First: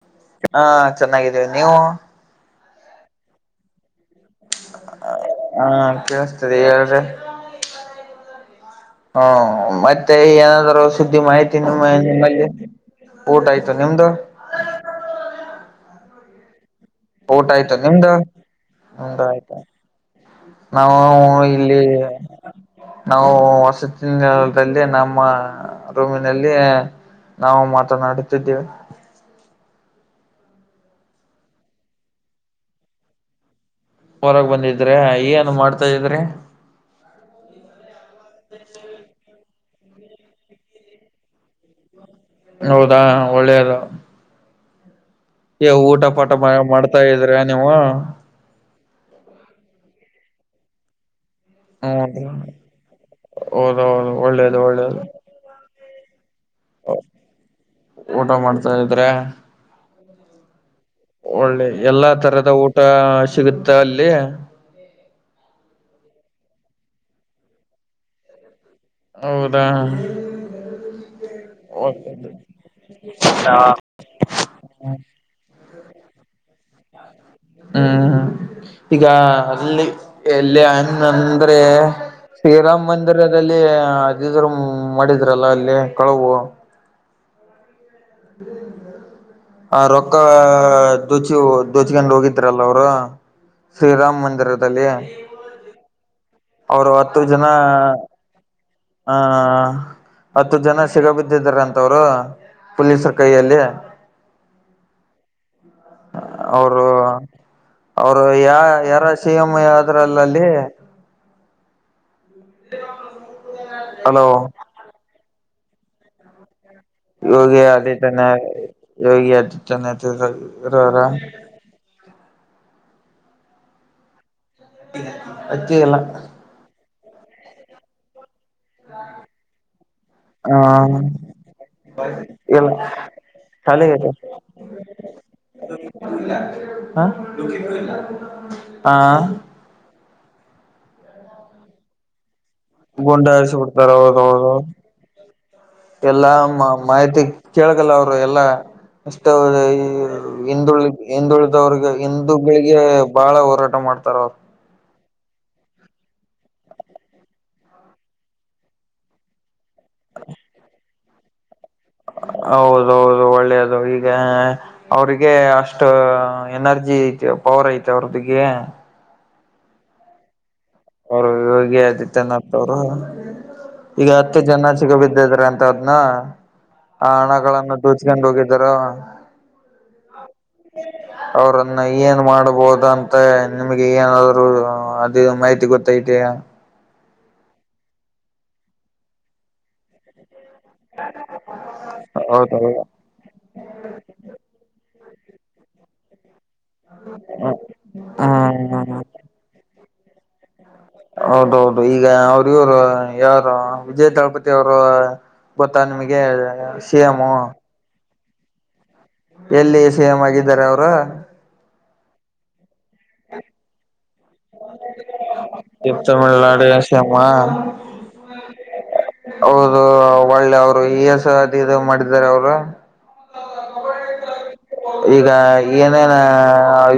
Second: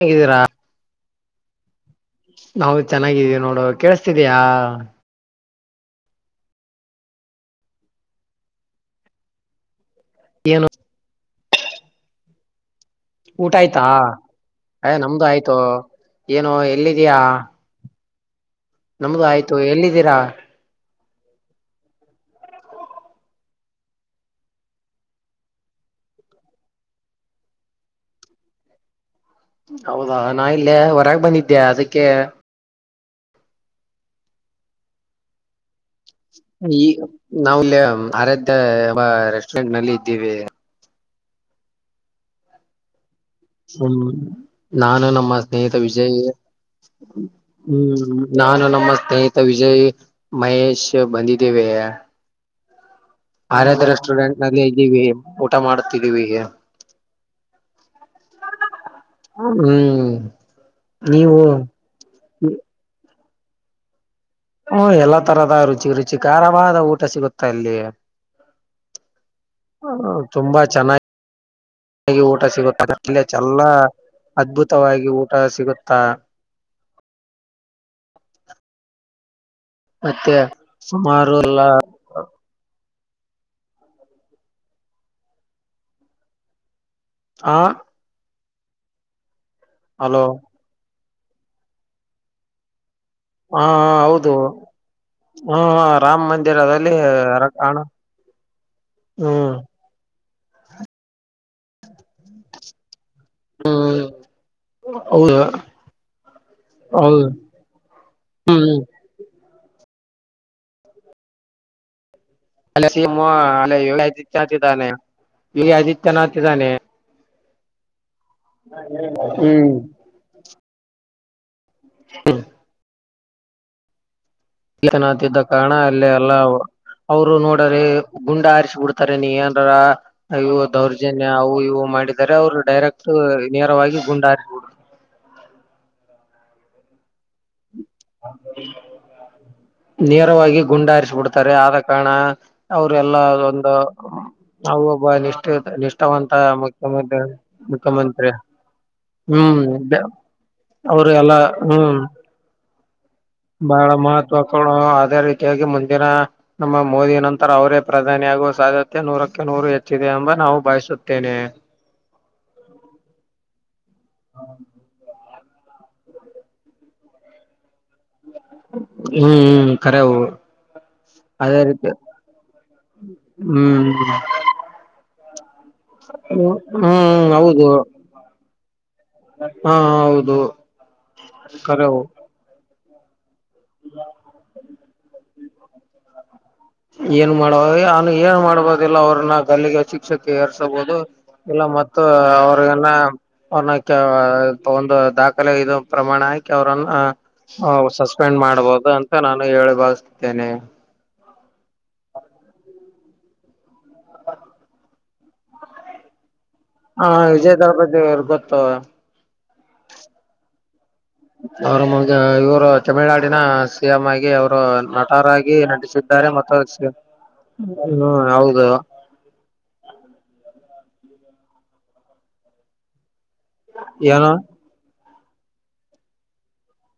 ಹೇಗಿದ್ದೀರ? [inaudible] ಹಾ ಚೆನ್ನಾಗಿದ್ದೀವಿ, ನೀವು? [inaudible] ನಾವು ಚೆನ್ನಾಗಿದೀವಿ ನೋಡು ಕೇಳಸ್ತಿದೀಯಾ? [inaudible] ಹಾ ಕೇಳಸ್ತಾ ಇದೆ. ಹೇಳ್ರಿ? [inaudible] ಹೌವ ಮತ್ತೆ ಏನು ಏನಾದರೂ ಸುದ್ದಿ ಮಾಹಿತಿ ನಿಮ್ಮ ನಿಮ್ಮಲ್ಲಿ? [inaudible] ಊಟ ಆಯ್ತು ಆಯ್ತಾ? ನಿಮ್ದು ಅಯ್ ನಮ್ದು ಆಯ್ತು, ಏನು ಎಲ್ಲಿ ಇದ್ದೀಯಾ? [inaudible] ಸೆಕೆಂಡ್ ನಿಮ್ದ ಆಯ್ತ ಎಲ್ಲಿದ್ದೀರಾ ನಾವು ಇಲ್ಲಿ [inaudible] ನಾವು ವಸತಿ ನಿಲಯದಲ್ಲಿ ನಮ್ಮ ರೂಮಿನಲ್ಲಿ [inaudible] ನಾವು ಮಾತನಾಡುತ್ತಿದ್ದೇವೆ. [inaudible] ಹೌದಾ ನಾ ಇಲ್ಲೇ ಹೊರಗ್ ಬಂದಿದ್ದೆ ಅದಕ್ಕೆ. [inaudible] ಹೊರಗ್ ಬಂದಿದ್ರೆ ಏನ್ ಮಾಡ್ತಾ ಇದ್ರಿ? [inaudible] ಈ ನಾವ್ ಇಲ್ಲಿ ಆರಾಧ್ಯರಾ ರೆಸ್ಟೋರೆಂಟ್ ನಲ್ಲಿ ಇದ್ದೀವಿ. [inaudible] ಹೌದಾ ಒಳ್ಳೆ [inaudible] ಹೂ ನಾನು ನಮ್ಮ ಏ ಸ್ನೇಹಿತ ಊಟ ವಿಜಯ್, ಪಾಠ ಮಾಡ್ತಾ ಇದ್ರ ನೀವು ಹೂ [inaudible] ನಾನು ನಮ್ಮ ಸ್ನೇಹಿತ ವಿಜಯ್ ಮಹೇಶ್ ಬಂದಿದ್ದೇವೆ? [inaudible] ಏನು? [inaudible] ಆರಾಧ್ಯ ರೆಸ್ಟೋರೆಂಟ್ ನಲ್ಲಿ ಇದ್ದೀವಿ, ಊಟ ಮಾಡ್ತಿದ್ದೀವಿ. [inaudible] ಅ ಊಟ ಮಾಡ್ತಾ ಇದರೇ? [inaudible] ಹೌದ ಹೂ [inaudible] ಒಳ್ಳೆಯ ಎಲ್ಲಾ ತರದ ಊಟಾ ಸಿಗುತ್ತಾ ಅಲ್ಲಿ? [inaudible] ಹೂ ಎಲ್ಲಾ ತರದ ರುಚಿ ರುಚಿಕಾರವಾದ ಊಟ ಸಿಗುತ್ತೆ ಅಲ್ಲಿ. [inaudible] ಹೌದಾ ಹ ಹ ತುಂಬಾ ಚೆನ್ನಾಗಿ [inaudible] ಮನೆಗ ಊಟ ಸಿಗುತ್ತ ಅದಲ್ಲ ಚೆಲ್ಲ ಅದ್ಭುತವಾಗಿ ಊಟ ಸಿಗುತ್ತಾ? [inaudible] ಹ್ಮ್ ಈಗ ಅಲ್ಲಿ ಮತ್ತೆ ಎಲ್ಲಿ ಅನ್ ಸುಮಾರು ಅಂದ್ರೆ ಎಲ್ಲ ಶ್ರೀರಾಮ್ ಮಂದಿರದಲ್ಲಿ ಅದಿದ್ರು ಹೂ ಮಾಡಿದ್ರಲ್ಲ ಅಲ್ಲಿ ಕಳವು. ಆ ಹ ರೊಕ್ಕಾ ಹಲೋ ದೋಚಿ ಓ ದೋಚಕಂಡ್ ಹೋಗಿದ್ರಲ್ಲ ಅವರು ಶ್ರೀರಾಮ್ ಮಂದಿರದಲ್ಲಿ. ಹ್ಮ್ ರಾಮ್ ಅವರು ಮಂದಿರದಲ್ಲಿ ರೊಕ್ ಹಣ ಹಾ ಹತ್ತು ಜನ ಸಿಗಾ ಬಿದ್ದಿದಾರೆ ಅಂತವರು ಪೊಲೀಸ್ರು ಕೈಯಲ್ಲಿ. ಹೌದಾ. ಅವರು ಅವರು ಯಾ ಹ್ಮ್ ಯಾರ ಸಿ ಎಂ ಆದ್ರಲ್ಲ ಅಲ್ಲಿ ಅಲ್ಲಿ ಸಿ ಎಂ ಅಲ್ಲಿ ಯೋಗಿ ಹಲೋ ಆದಿತ್ಯ ಅಂತಿದ್ದಾನೆ ಇಲ್ಲಿ ಆದಿತ್ಯನಾಥ್ ಇದ್ದಾನೆ. ಯೋಗಿ ಆದಿತ್ಯನಾ ಯೋಗಿ ಹ್ಮ್ ಆದಿತ್ಯನಾಥ್ ರವರ ಹ್ಮ ಇಲ್ಲಿ ಆದಿತ್ಯನಾಥ್ ಕಾರಣ ಅಲ್ಲಿ ಎಲ್ಲ ಅ ಅವರು ನೋಡರೆ ಗುಂಡ ಹಾರಿಸ್ ಬುಡ್ತಾರೆ ನೀ ಏನ್ರಾ ಅ ಹ ದೌರ್ಜನ್ಯ ಅವು ಇವು ಮಾಡಿದರೆ ಅವ್ರು ಎಲ್ಲ ಡೈರೆಕ್ಟ್ ನೇರವಾಗಿ ಶಾಲೆಗೆ ಗುಂಡಾ ಹಾರಿಸ್ ಹ [unintelligible] ಹಾ ನೇರವಾಗಿ ಗುಂಡು ಹಾರಿಸಿಬಿಡ್ತಾರೆ ಆದ ಕಾರಣ ಅವರು ಎಲ್ಲಾ ಗುಂಡಾರಿಸಿ ಒಂದು ಬಿಡ್ತಾರ ಹೌದ ಹೌದು ನಾವು ಒಬ್ಬ ನಿಷ್ಠೆ ಎಲ್ಲಾ ನಿಷ್ಠಾವಂತ ಮಾಹಿತಿ ಮುಖ್ಯಮಂತ್ರಿ ಕೇಳಗಲ್ಲ ಅವರು ಮುಖ್ಯಮಂತ್ರಿ ಎಲ್ಲಾ ಅಷ್ಟು ಹ್ಮ್ ಊ ಹಿಂದುಳಿ ಅವರು ಎಲ್ಲಾ ಹಿಂದುಳಿದವ ವರ್ಗ ಹ್ಮ್ ಹಿಂದ್ ಅದು ಬೆಳಿಗ್ಗೆ ಬಹಳ ಮಹತ್ವಪೂ ಅದೇ ರೀತಿಯಾಗಿ ಮುಂದಿನ ನಮ್ಮ ಮೋದಿ ನಂತರ ಅವರೇ ಪ್ರಧಾನಿ ಆಗುವ ಸಾಧ್ಯತೆ ನೂರಕ್ಕೆ ನೂರು ಹೆ ಚ್ಚಿದೆ ಎಂಬ ನಾವು ಬಯಸುತ್ತೇನೆ. ಹೌದೌದು ಒಳ್ಳೇದು ಈಗ ಅವ್ರಿಗೆ ಅಷ್ಟ್ ಅಷ್ಟ ಏನರ್ಜಿ ಐತೆ ಪವರ್ ಐತೆ ಅವ್ರದಿಗೆ. ಹ್ಮ್ ಕರೆವು ಅವರು ಅದೇ ಯೋಗಿ ರೀತಿ ಆದಿತ್ಯನಾಥ್ ಅವರು ಹ್ಮ್ ಈಗ ಹತ್ತು ಜನ ಸಿಗ ಬಿದ್ದಿದ್ರೆ ಅಂತ್ ತದ್ನ ಆ ಹ್ಮ್ ಹೌದು ಹಣಗಳನ್ನು ದೊಚ್ಕೊಂಡ್ ಹೋಗಿದ್ದಾರು. ಹಾ ಹೌದು ಅವ್ರನ್ನ ಕರೆವು ಏನ್ ಮಾಡ್ಬೋದು ಅಂತ್ ತ್ತೆ ನಿಮಗೆ ಏನಾದ್ರು ಅದು ಮಾಹಿತಿ ಗೊತ್ತೈತೆ. ಏನ್ ಮಾಡುವ ಅವನು ಏನ್ ಮಾಡ್ಬೋದಿಲ್ಲ ಅವ್ರನ್ನ ಗಲ್ಲಿಗೆ ಹಚಿ ಪಕ್ಷಕ್ಕೆ ಏರ್ಸಬಹುದು ಇಲ್ಲ ಮತ್ತು ಹೌದೌದು ಅವ್ರನ್ನ ಅವರ್ನ ಕೆಲ ಒಂದು ದಾಖಲೆ ಇರುವ ಪ್ರಮಾಣ ಆಕಿ ಕಿ ಅವ್ರನ್ನ ಸಸ್ಪೆಂಡ್ ಮಾಡ್ಬಹುದು ಹ್ಮ್ ಅಂತ ನಾನು ಹೇಳಿ ಬಾಗಿಸುತ್ತೆನೆ ಹೌದೌದು ಈಗ ಅವ್ರ ಇವರು ಹೇಳೋದೂ ವಿಜಯ ದಳಪತಿ ಅವರು ಗೊತ್ತಾ ನಿಮ್ಗೆ ಹಾ ವಿಜಯ ದಳಪತಿಯವರು ಗೊತ್ತು. ಎಲ್ಲಿ ಸಿಎಂ ಆಗಿದ್ದಾರೆ ಅವರು ಅವ್ರ ಮು ಇವರು ತಮಿಳ್ನಾಡಿನ ಸಿ ಎಂ ಆಗಿ ಅವರು ನಟರಾಗಿ ನಟಿಸಿದ್ದಾರೆ ಮತ್ತು ತಮಿಳ್ನಾಡು ಸಿ ಎ ಶಮ ಹ್ಮ್ ಹೌದು ಹೌದು ಒಳ್ಳೆ ಅವ್ರು ಈಸ ಅದು ಇದು ಮಾಡಿದಿದ್ದಾರೆ ಅವರು ಏನು ಈಗ ಏನೇನು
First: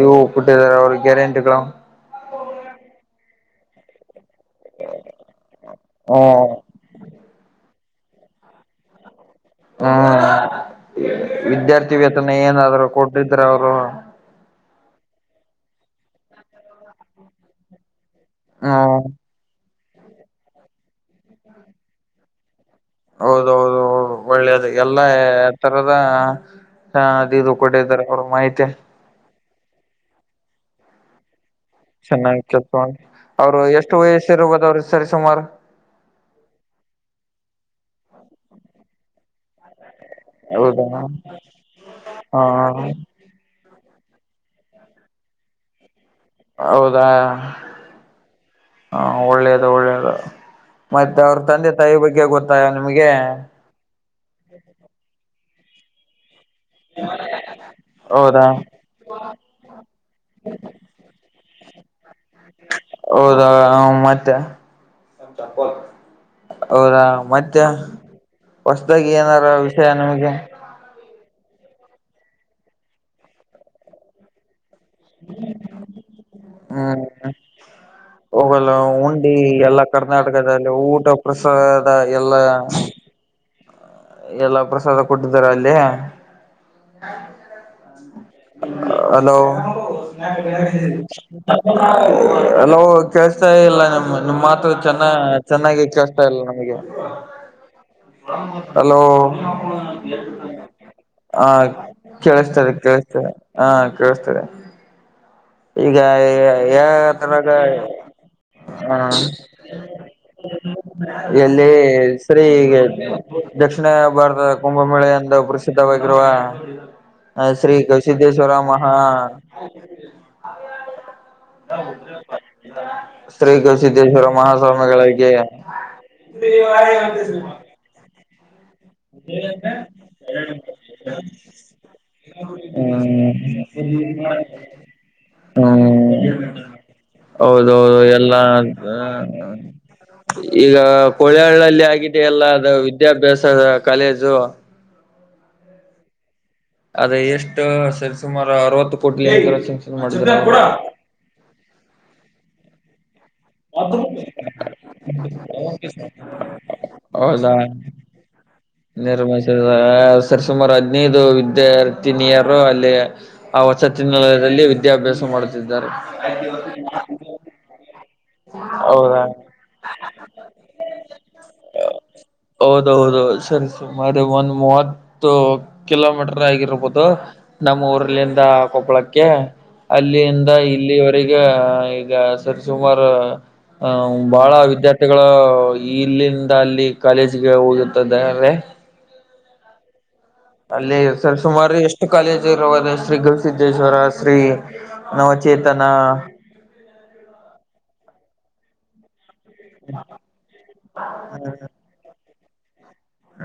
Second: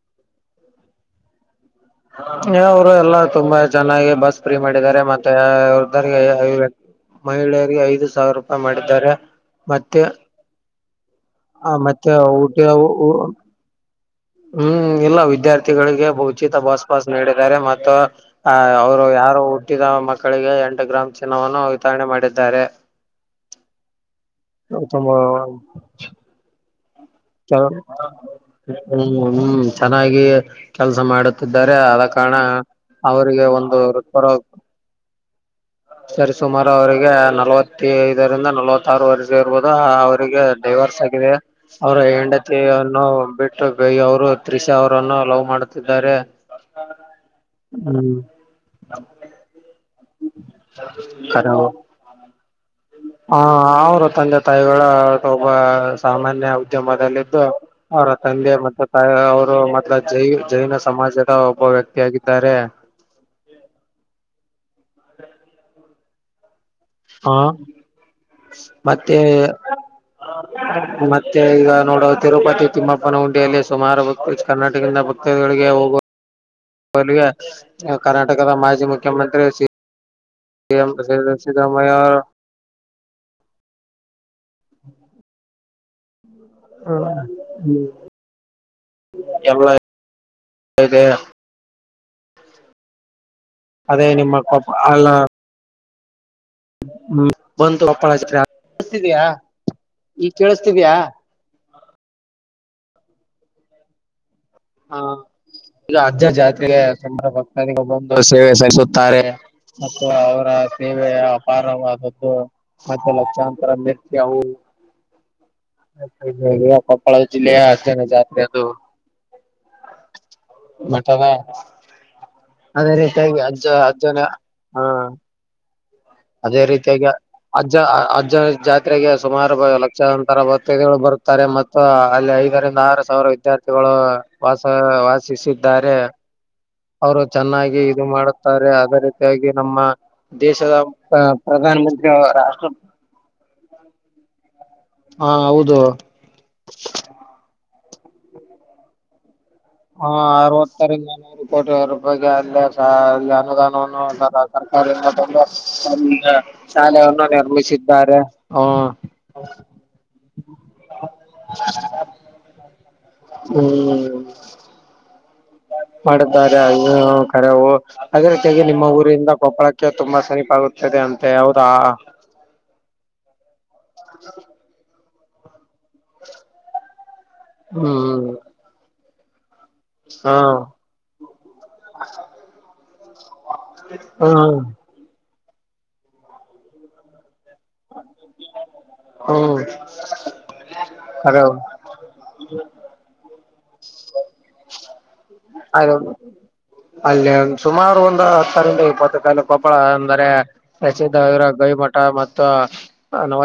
ಇವು ಪುಟ್ಟಿದ್ದಾರೆ ಅವ್ರ ಗ್ಯಾರಂಟಿಗಳು. ಅವರು ಎಲ್ಲಾ ತುಂಬಾ ಚೆನ್ನಾಗಿ ಬಸ್ ಫ್ರೀ ಮಾಡಿದ್ದಾರೆ ಮತ್ತೆ ಹ್ಮ ವೃದ್ದರಿಗೆ ಮಹಿಳೆಯರಿಗೆ ಐದು ಸಾವಿರ ರೂಪಾಯಿ ಮಾಡಿದ್ದಾರೆ ಮತ್ತೆ ಹ್ಮ್ ವಿದ್ಯಾರ್ಥಿ ಮತ್ತೆ ವೇತನ ಊಟ ಏನಾದ್ರು ಕೊಟ್ಟಿದ್ರ ಅವರ್ ಹ್ಮ್ ಇಲ್ಲ ವಿದ್ಯಾರ್ಥಿಗಳಿಗೆ ಉಚಿತ ಬಸ್ ಪಾಸ್ ನೀಡಿದ್ದಾರೆ ಮತ್ತು ಆ ಹ್ಮ ಅವ್ರು ಯಾರು ಹುಟ್ಟಿದ ಮಕ್ಕಳಿಗೆ ಎಂಟು ಗ್ರಾಮ್ ಚಿನ್ನವನ್ನು ವಿತರಣೆ ಮಾಡಿದ್ದಾರೆ ಹೌದೌದುದೌದು ಒಳ್ಳೇದು ಎಲ್ಲಾ ತುಂಬಾ ತರದ ಇದು ಕೊಟ್ಟಿದಾರೆ ಅವ್ರು ಮಾಹಿತಿ ಹ್ಮ್ ಹ್ಮ್ ಚೆನ್ನಾಗಿ ಕೆಲಸ ಮಾಡುತ್ತ ತಿದ್ದಾರೆ ಆದ ಕಾರಣ ಚೆನ್ನಾಗಿ ಕೆಲ್ಸ ಮಾಡಿ ಅವರಿಗೆ ಅವ್ರು ಒಂದು ಎಷ್ಟು ವೃತಪುರ ವಯಸ್ಸಿರ್ಬೋದ ಅವ್ರ ಸರಿ ಸುಮಾರ ಸರಿಸುಮಾರು ಅವರಿಗೆ ನಲವತ್ತೈದರಿಂದ ನಲವತ್ತ ಆರು ವರ್ಷ ಇರ್ಬೋದು ಆ ಅವರಿಗೆ ಹೌದಾ ಡೈವರ್ಸ್ ಆಗಿದೆ ಅವರ ಹಾ ಹೆಂಡತಿಯನ್ನು ಬಿಟ್ಟ ಟು ಅವರು ತ್ರಿಶಾ ಅವರನ್ನು ಲವ್ ಮಾಡುತ್ತಿದ್ದಾರೆ ಹೌದಾ ಹ್ಮ ಒಳ್ಳೇದು ಒಳ್ಳೇದು ಮತ್ತೆ ಅವ್ರ ಕರೆವು ತಂದೆ ತಾಯಿ ಬಗ್ಗೆ ಗೊತ್ತಾಯ ನಿಮ್ಗೆ ಹ ಅವರು ತಂದೆ ತಾಯಿಗಳ ಒಬ್ಬ್ ಸಾಮಾನ್ಯ ಮಾಧ್ಯಮಲ್ಲಿದ್ದು ಅವರ ಹೌದಾ ತಂದೆ ಮತ್ತ ಅವರು ಮತ್ತ ಜೈ ಜೈನ ಸಮಾಜದ ಒಬ್ಬ ವ್ಯಕ್ತಿ ಆಗಿದ್ದಾರೆ ಹೌದಾ ಹ್ಮ್ ಮತ್ತೆ ಹೌದಾ ಹ ಮತ್ತೆ ಹೊಸದಾಗಿ ಮತ್ತೆ ಏನಾರ ವಿಷಯ ನಮಗೆ ಮತ್ತೆ ಈಗ ನೋಡು ತಿರುಪತಿ ತಿಮ್ಮಪ್ಪನ ಉುಂಡಿಯಲ್ಲಿ ಸುಮಾರು ಭಕ್ತ ಕರ್ನಾಟಕದಿಂದ ಭಕ್ತಾದಿಗಳಿಗೆ ಹೋಗುವ ಹ್ಮ್ ಗೆ ಕರ್ನಾಟಕದ ಹೋಗಲ್ಲ ಮಾಜಿ ಉಂಡಿ ಮುಖ್ಯಮಂತ್ರಿ ಸಿ ಎಲ್ಲಾ ಕರ್ನಾಟಕದಲ್ಲಿ ಎಂ ಊಟ ಪ್ರಸಾದ ಸಿದ್ದರಾಮಯ್ಯ ಎಲ್ಲ್ ಎಲ್ಲ ಪ್ರಸಾದ ಕೊಟ್ಟಿದ್ದಾರ ಅಲ್ಲಿ [inaudible] ಹಾ ಹ್ಮ ಹಲೋ ಇದೆ ಹಲೋ ಕೇಳಸ್ತಾ ಇಲ್ಲ ಅದೇ ನಿಮ್ಮ ನಿಮ್ಮ ಮಾತು ಕೊಪ್ಪ ಚೆನ್ನ ಅಲ್ಲ ಚೆನ್ನಾಗಿ ಕೇಳಸ್ತಾ ಇಲ್ಲ ನಮ್ಗೆ ಹ್ಮ್ ಬಂತು [unintelligible] ಹಲೋ ಕೇಳಿಸ್ತಿದಿಯಾ ಈಗ ಕೇಳಿಸ್ತಿದಿಯಾ ಹಾ ಕೇಳಸ್ತಿದೆ ಕೇಳಸ್ತಿದೆ ಹಾ ಕೇಳಸ್ತಿದೆ ಹಾ ಈಗ ಅಜ್ಜ ಜಾತ್ರೆಗೆ ಸಕಲ ಯಾವದ್ರಾಗ ಭಕ್ತಾದಿಗಳು ಬಂದು ಸೇವೆ ಹ ಸಲಿಸುತ್ತಾರೆ ಮತ್ತು ಅವರ ಸೇವೆ ಎಲ್ಲಿ ಅಪಾರವಾದದ್ದು ಸರಿ ಈಗ ಮತ್ತೆ ಲಕ್ಷಾಂತರ ಮಿರ್ಚಿ ಅವು [unintelligible] ಸಿದ್ಧವಾಗಿರುವ ಕೊಪ್ಪಳ ಜಿಲ್ಲೆಯ ಶ್ರೀ ಅಜ್ಜನ ಗವಿಸಿದ್ದೇಶ್ವರ ಮಹ್ ಮಠದ್ ಅದೇ ರೀತಿಯಾಗಿ ಶ್ರೀ ಅಜ್ಜ ಅಜ್ಜನ ಗವಿಸಿದ್ದೇಶ್ವರ ಹಾ ಮಹಾಸ್ವಾಮಿಗಳಿಗೆ ಅದೇ ರೀತಿಯಾಗಿ ಅಜ್ಜ ಅ-ಅಜ್ಜ ಜಾ ಜಾತ್ರೆಗೆ ಸುಮಾರು ಲಕ್ಷಾಂತರ ಭಕ್ತಾದಿಗಳು ಬರುತ್ತಾರೆ ಮತ್ತು ಅಲ್ಲಿ ಐದರಿಂದ ಆರು ಸಾವಿರ ಹ್ಮ್ ವಿದ್ಯಾರ್ಥಿ ಗಳು ವಾಸ ವಾಸಿಸಿದ್ದಾರೆ ಹ್ಮ್ ಅವರು ಚೆನ್ನಾಗಿ ಹೌದೌದು ಇದು ಎಲ್ಲಾ ಮಾಡುತ್ತಾರೆ ಅದೇ ರೀತಿಯಾಗಿ ನಮ್ಮ ಈಗ ದೇಶದ ಪ್ರಧಾನ ಕೋಳಿಹಳ್ಳಲ್ಲಿ ಮಂತ್ರಿ ಆಗಿದೆ ಅವರ್ ಎಲ್ಲ ಅದು ವಿದ್ಯಾಭ್ಯಾಸದ ಕಾಲೇಜು ಹಾ ಹೌದು ಅದ ಎಷ್ಟು ಸರಿ ಸುಮಾರು ಅರವತ್ತು ಕೋಟ [unintelligible] ಹಾ ಅರವತ್ತರಿಂದ ನೂರು ಕೋಟಿ ರೂಪಾಯಗೆ ಅಂದಾಜ್ [unintelligible] ಈಗ ಅಲ್ಲ್ ಅನ್ನದಾನವನ್ನು [unintelligible] ಸರ್ಕಾರ [unintelligible] ಶಾಲೆಯನ್ನು ನಿರ್ಮಿಸಿದ್ದಾರೆ. ಹ ನಿರ್ಮಿಸದ ಸರಿ ಸುಮಾರು ಹದ್ನೈದು ವಿದ್ಯಾರ್ಥಿನಿಯರು ಅಲ್ಲಿ ಆ ಹ್ಮ್ ವಸತಿನೀಲಯದಲ್ಲಿ ವಿದ್ಯಾಭ್ಯಾಸ ಮಾಡುತ್ತಿದ್ದಾರೆ. ಅರೆ ಓ ಅದೆ ರೀತಿಯಾಗಿ ನಿಮ್ಮ ಹೌದಾ ಊರಿಂದ ಕೊಪ್ಪಳಕ್ಕೆ ತುಂಬಾ ಸನಿಪ ಆಗುತ್ತದೆ ಅಂತೆ ಹೌರ. ಹೌದೌದು ಸರಿ ಸುಮಾರು ಒಂದ್ ಮೂವತ್ತು. ಕಿಲೋಮೀಟರ್ ಆಗಿರ್ಬೋದು ನಮ್ಮ ಹ್ಮ್ ಊರಲ್ಲಿಂದ ಕೊಪ್ಪಳಕ್ಕೆ. ಹಾ ಅಲ್ಲಿಯಂದ ಇಲ್ಲಿವರೆಗೆ ಈಗ ಸರಿಸುಮಾರ ಅ ಬಹಳ ಹ್ಮ್ ವಿದ್ಯಾರ್ಥಿಗಳು ಇಲ್ಲಿಂದ ಅಲ್ಲಿ ಕಾಲೇಜ್ಗ ಹೋಗುತ್ತದ್ದಾವೆ. ಹ್ಮ. ಅಲ್ಲಿ ಸರಿ ಸುಮಾರು ಎಷ್ಟು ಕಾಲೇಜ್ ಇರುವದ ಶ್ರೀ ಗರುಸಿದ್ದೇಶ್ವರ ಶ್ರೀ. ನವಚೇತನ. ಅಲ್ಲೇ ಸುಮಾರ ಒಂದ ಹತ್ತರಿಂದ ಇಪ್ಪತ್ತ ತಾಲೂ ಕೊಪ್ಪಳ ಅಂದರೆ ಪ್ರಸಿದ್ಧವಾಗಿರುವ ಗವಿ ಮಠ ಮತ್ತು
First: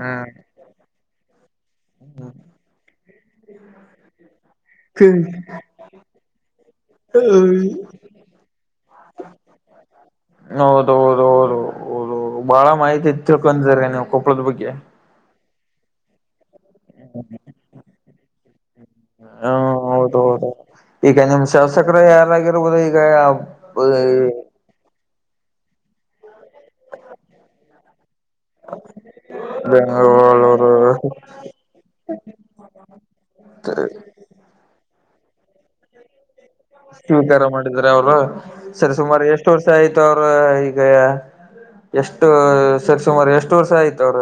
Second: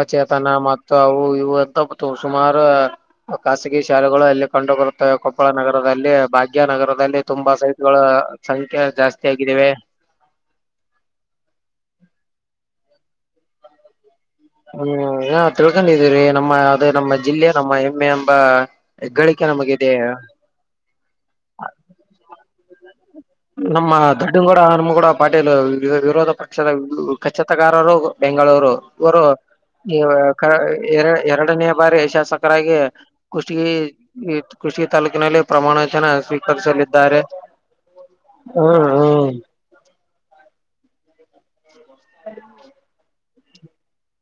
ಹ್ಮ್ ಮತ್ ತ್ತು ಅವು ಇವು ಅತ್ತು ಸುಮಾರ ಖಾಸಗಿ ಶಾಲೆಗಳು ಅಲ್ಲಿ ಕಂಡು ಬರುತ್ತವೆ ಕೊಪ್ಪಳ ನಗರದಲ್ಲಿ ಭಾಗ್ಯ ನಗರ. ಅಲ್ಲಿ ತುಂಬಾ ಸೈಟಗಳ ಸಂಖ್ಯೆ ಜಾಸ್ತಿ ಆಗಿದವೆ. ಹೌದ ಹೌದು ಹೌದು ಓದು ಓ ಬಾಳ ಮಾಹಿತಿ ತಿಳ್ಕೊಕೊಂಡಿರಿ ನೀವ. ಕೊಪ್ಪದ ಬಗ್ಗೆ ಹ್ಮ ನ ತಿಳ್ಕೊಂಡಿದೀರಿ ನಮ್ಮ ಅದೇ ನಮ್ಮ ಜಿಲ್ಲೆ ನಮ್ಮ ಹೆಮ್ಮೆ ಎಂಬ. ಹೆಗ್ಗಳಿಕೆ ಹ ನಮಗಿದೆ ಹೌದ ಹೌದು ಈಗ ನಿಮ್ಮ ಶಾಸಕರು ಯಾರಾಗಿರ್ಬೋದು ಈಗ. ನಮ್ಮ ದೊಡ್ಡನ ಗೌಡ ಹಣಮ ಗೌಡ ಪಾಟೀಲ್ ವಿರೋಧ ಪಕ್ಷದ ಕಚತಗಾರರು. ಬೆಂಗಳೂರು ವರು ಇ ಕ ಬೆಂಗಳೂರು ಯ ಎರಡನೇ ಬಾರಿ ಶಾಸ ಕರಗಿ ಕುಷ್ಟಗಿ ಕೃಷಿ ತಾಲೂಕಿನಲ್ಲಿ ಪ್ರಮಾಣ ವಚನ ಸ್ವೀ ಷ್ಟು ಉದ್ದಾರ ಮಾಡಿದರ ಅವ್ರು ಹ್ಮ್ ಸ ಸುಮಾರು ಹ್ಮ್ ಎಷ್ಟ ವರ್ಷ ಆಯ್ತು ಅವ್ರ ಈಗ ಎಷ್ಟು. ಸರಿ ಸುಮಾರು ಎಷ್ಟು ವರ್ಷ ಆಯತ ಅವ್ರ.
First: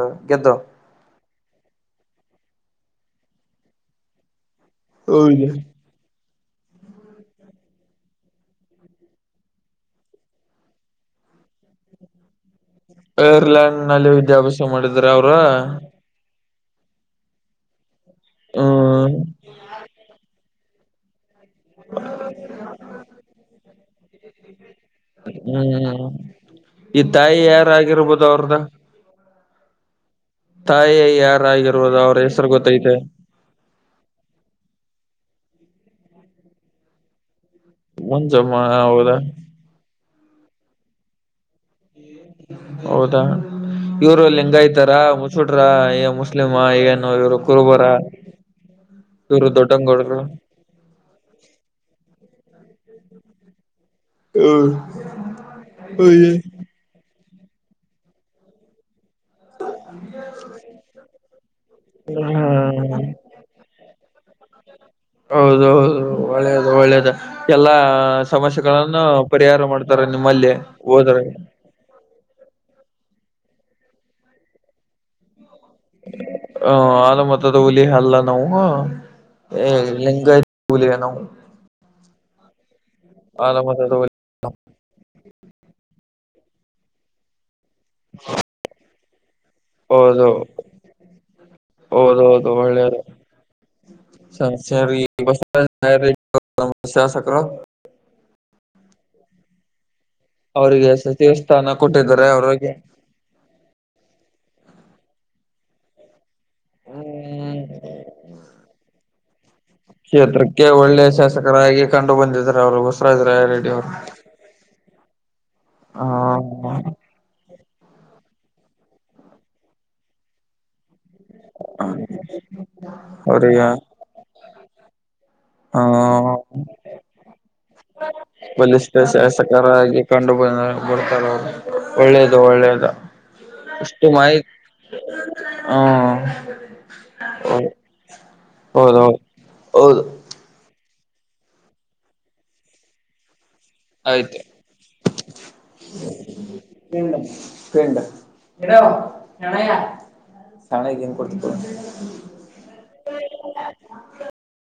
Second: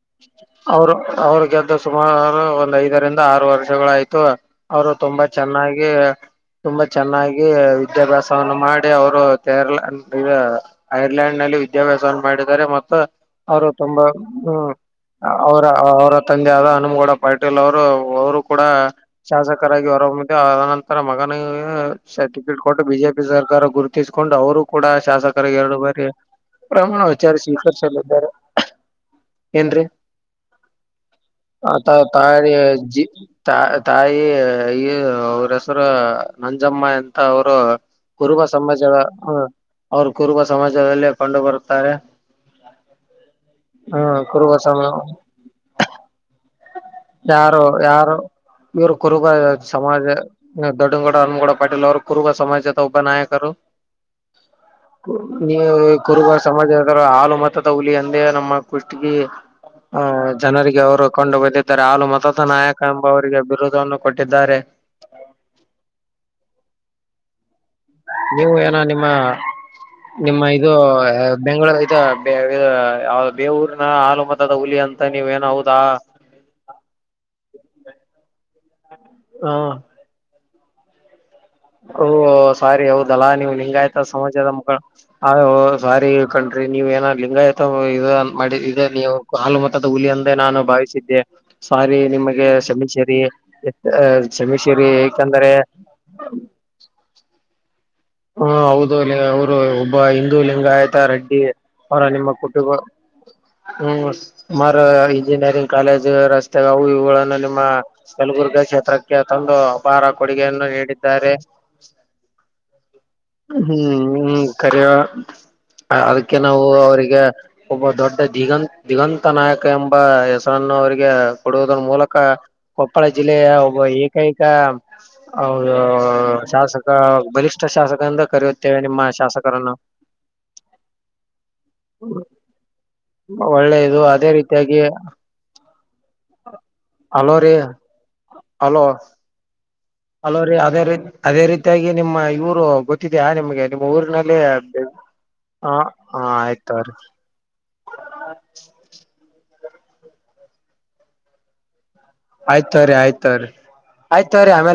ಅವರ ಅವ್ರ ಗೆದ್ದ ಸುಮಾರು ಒಂದ ಐದರಿಂದ ಆರು ವರ್ಷಗಳ ಅಯ್ತು. ಅವರು ತುಂಬಾ ಹೌದು ಚೆನ್ನಾಗಿ. ತುಂಬಾ ಚೆನ್ನಾಗಿ ವಿದ್ಯಾಭ್ಯಾಸವನ್ನು ಮಾಡಿ ಅವರು ತೇರ್ಲ ಅ ಐರ್ಲ್ಯಾಂಡ್ ನಲ್ಲಿ ವಿದ್ಯಾಭ್ಯಾಸ ಮಾಡಿದರೆ ಮತ್ತ ಅವರು ಐರ್ಲೆಂಡ್ ತುಂಬಾ ನಲ್ಲಿ ಹ್ಮ. ವಿದ್ಯಾಭ್ಯಾಸ ಮಾಡಿದ್ರ ಅವರು ಅವರ ಅವರ ತಂದೆ ಆದ ಹನುಮ್ಗೌಡ ಪಾಟೀಲ್ ಅವರು. ಅವರು ಕೂಡ ಹ್ಮ್ ಶಾಸಕರಾಗಿ ಹೊರಹಮ್ಮಿದ್ದ [unintelligible] ರ ಮಗನು ಸರ್ಟಿಫಿಕೇಟ್ ಕೊಟ್ಟು ಬಿಜೆಪಿ ಸರ್ಕಾರ ಗುರುತಿಸ್ಕೊಂಡು ಅವರು. ಕೂಡ ಶಾಸಕರಿಗೆ ಎರಡು ಬಾರಿ ಹ್ಮ್ ಪ್ರಮಾಣ ಈ ವಿಚಾರ ತಾಯಿ ಯಾರಾಗಿರ್ಬೋದು ಸ್ವೀಕರಿಸಲಿದ್ದಾರೆ. ಅವ್ರದ ಏನ್ರೀ ತಾಯಿ ಆತ ಯಾರಾಗಿರ್ಬೋದು ಅವ್ರ ಹೆಸರು ತಾಳಿ ಗೊತ್ತೈತೆ ಜ ತ ತಾಯಿ ಈ ಅವ್ರ ಹೆಸರ ಅಂಜಮ್ಮ ಅವರು ಕುರುಬ ಮುಂಜಮ್ಮ ಸಮಾಜ ಹೌದಾ ಹಾ ಅವರು ಕುರುಬ ಸಮಾಜದಲ್ಲಿ ಕಂಡು ಬರುತ್ತಾರೆ. ಹೌದಾ ಹ್ಮ ಇವರು ಕುರುಬ ಸಮ ಲಿಂಗಾಯ್ತಾರ ಮುಸುಲ್ರ ಮು ಯಾರು ಯಾರ ಇವ್ರ ಕುರುಬ ಇವರು ಸಮಾಜ. ದೊಡ್ಡಂಗೌಡರು ದೊಡಗೌಡ ಅನಮಗೌಡ ಪಾಟೀಲ್ ಅವರು ಕುರುಗ ಸಮಾಜದ ಒಬ್ಬ ನಾಯಕರು. ಹ್ಮ್ ನೀ ಕುರುಬ ಸಮಾಜ. ಹಾಲು ಮತದ ಹುಲಿ ಅಂದೆ ನಮ್ಮ ಕುಷ್ಟಗಿ ಆ ಜನರಿಗೆ ಅವರು ಕೊಂಡ ಬದಿದ್ದಾರೆ ಹಾಲು ಮತದ ನಾಯಕ ಎಂಬವರಿಗೆ ಬಿರುಧವನ್ನು ಕೊಟ್ಟಿದ್ದಾರೆ. ಹೌದ ಹೌದು ಒಳ್ಳೇದ ಒಳ್ಳೇದ ಎಲ್ಲಾ ಆ ನೀವು ಏನೋ ಸಮಸ್ಯೆಗಳನ್ನು ನಿಮ್ಮ ಪರಿಹಾರ ಮಾಡ್ತಾರೆ ನಿಮ್ಮಲ್ಲಿ ಹೋದರೆ. ಬೆಂಗಳೂರ್ ಬೇ ಊರಿನ ಹಾಲು ಮತದ ಹುಲಿ ಅಂತ ನೀವ್ ಏನೂ ಹೌದಾ ಹ ಹಾಲು ಮತದ ಹುಲಿ ಅಲ್ಲ ನಾವು ಹ ಹೆ ಲಿಂಗಾಯತ ಹುಲಿ ನಾವು ಓಹ ಸಾರಿ ಹೌದಲ್ಲಾ ನೀವು ಆಲ ಲಿಂಗಯಸ್ ಮತದ ಆಯ್ತಾ ಹುಲಿ ಸಮಾಜದ ಮಕ್ಕಳ ಸಾರಿ ಕಣ್ರಿ ನೀವ್ ಏನ ಲಿಂಗಯು ಇ ಇ ನೀವು ಹಾಲು ಮತದ ಹುಲಿ ಹೌದು ಎಂದೇ ನಾನು ಭಾವಿಸಿದ್ದೆ. ಸಾರಿ ನಿಮಗೆ ಹೌದೌದು ಒಳ್ಳೇದು ಶಮೀಶೇರಿ ಶಮೀಶೇರಿ ಏಕಂದ್ರೆ. ಸಮಸ್ಯ [unintelligible] ಶಾಸಕರು ಹ ಹೌದು ಅವರು ಒಬ್ಬ ಹಿಂದೂ ಅವರಿಗೆ ಲಿಂಗಾಯುತ ಸಚಿವ ರೆಡ್ಡಿ ಸ್ಥಾನ ಅವರ ಕೊಟ್ಟಿದ್ದಾರೆ ನಿಮ್ಮ ಕುಟುಂಬ ಅವ್ರಿಗೆ ಹ್ಮ್ ಸುಮಾರು ಇಂಜಿನಿಯರಿಂಗ್ ಕಾಲೇಜು ರಸ್ತೆ ಅವ ಇವುಗಳನ್ನು ನಿಮ್ಮ ಹ್ಮ್ ಕಲಬುರ್ಗ ಕ್ಷೇತ್ರಕ್ಕೆ ತಂದು ಅಪಾರ ಕ್ಷೇತ್ರಕ್ಕೆ ಕೊಡುಗೆಯನ್ನು ಒಳ್ಳೆ ನೀಡಿದ್ದಾರೆ. ಶಾಸಕರಾಗಿ ಕಂಡು ಬಂದಿದ್ರೂ ಅವ್ರಿಗ್ ಹ್ಮ್ ಹ್ಮ್ ಕರಿವ ಅದಕ್ಕೆ ಹ ನಾವು ಅವರಿಗೆ ಒಬ್ಬ ದೊಡ್ಡ ದಿಗಂತ್ ದಿಗಂತ ನಾಯಕ ಎಂಬ ಹೆಸರನ್ನು ಅವರಿಗೆ ಕೊಡುವುದರ ಮೂಲಕ ಕೊಪ್ಪಳ ಜಿಲ್ಲೆಯ ಅವರಿಗೆ ಒಬ್ಬ ಏ ಕೈಕ ಹೌದು ಹ ಶಾಸಕ ಬಲಿಷ್ಠ ಶಾಸಕ ಎಂದು ಕರೆಯುತ್ತೇವೆ ಬಲಿಷ್ಠ ನಿಮ್ಮ ಶಾಸಕರನ್ನು ಶಾಸಕರಾಗಿ ಕಂಡು ಬಂದ ಬರ್ತಾರೆ ಅವರು ಒಳ್ಳೇದು ಒಳ್ಳೇದು ಒಳ್ಳೆಯದು ಅಷ್ಟು ಅದೇ ಮಾಹಿತ್ ಹ್ಮ್ ಹಲೋ ರೀ ಹಲೋ ಹೌದೌದು ಹೌದು ಹಲೋ ರೀ ಅದೇ ರೀ ಅದೇ ರೀತಿಯಾಗಿ ನಿಮ್ಮ ಇವರು. ಇದ್ಯಾ ನಿಮ್ಗೆ ನಿಮ್ಮ ಊರಿನಲ್ಲಿ ಆಯ್ತು ಹ ಹ ಆಯ್ತ್ ತವ್ರೀ ಫ್ರೆಂಡ್ ಎದ್ದೇಳು ಏ ಅಣ್ಣಯ್ಯ ಶಾಲೆಗ್ ಏನ್ ಕೊಡ್ತಿ ತಗೋ ಆಯ್ತ್ ತಗೊರಿ ಆಯ್ತ್ ತಗೊರಿ ಆಯ್ತ್ ತಗೊರಿ ಆಮೇಲೆ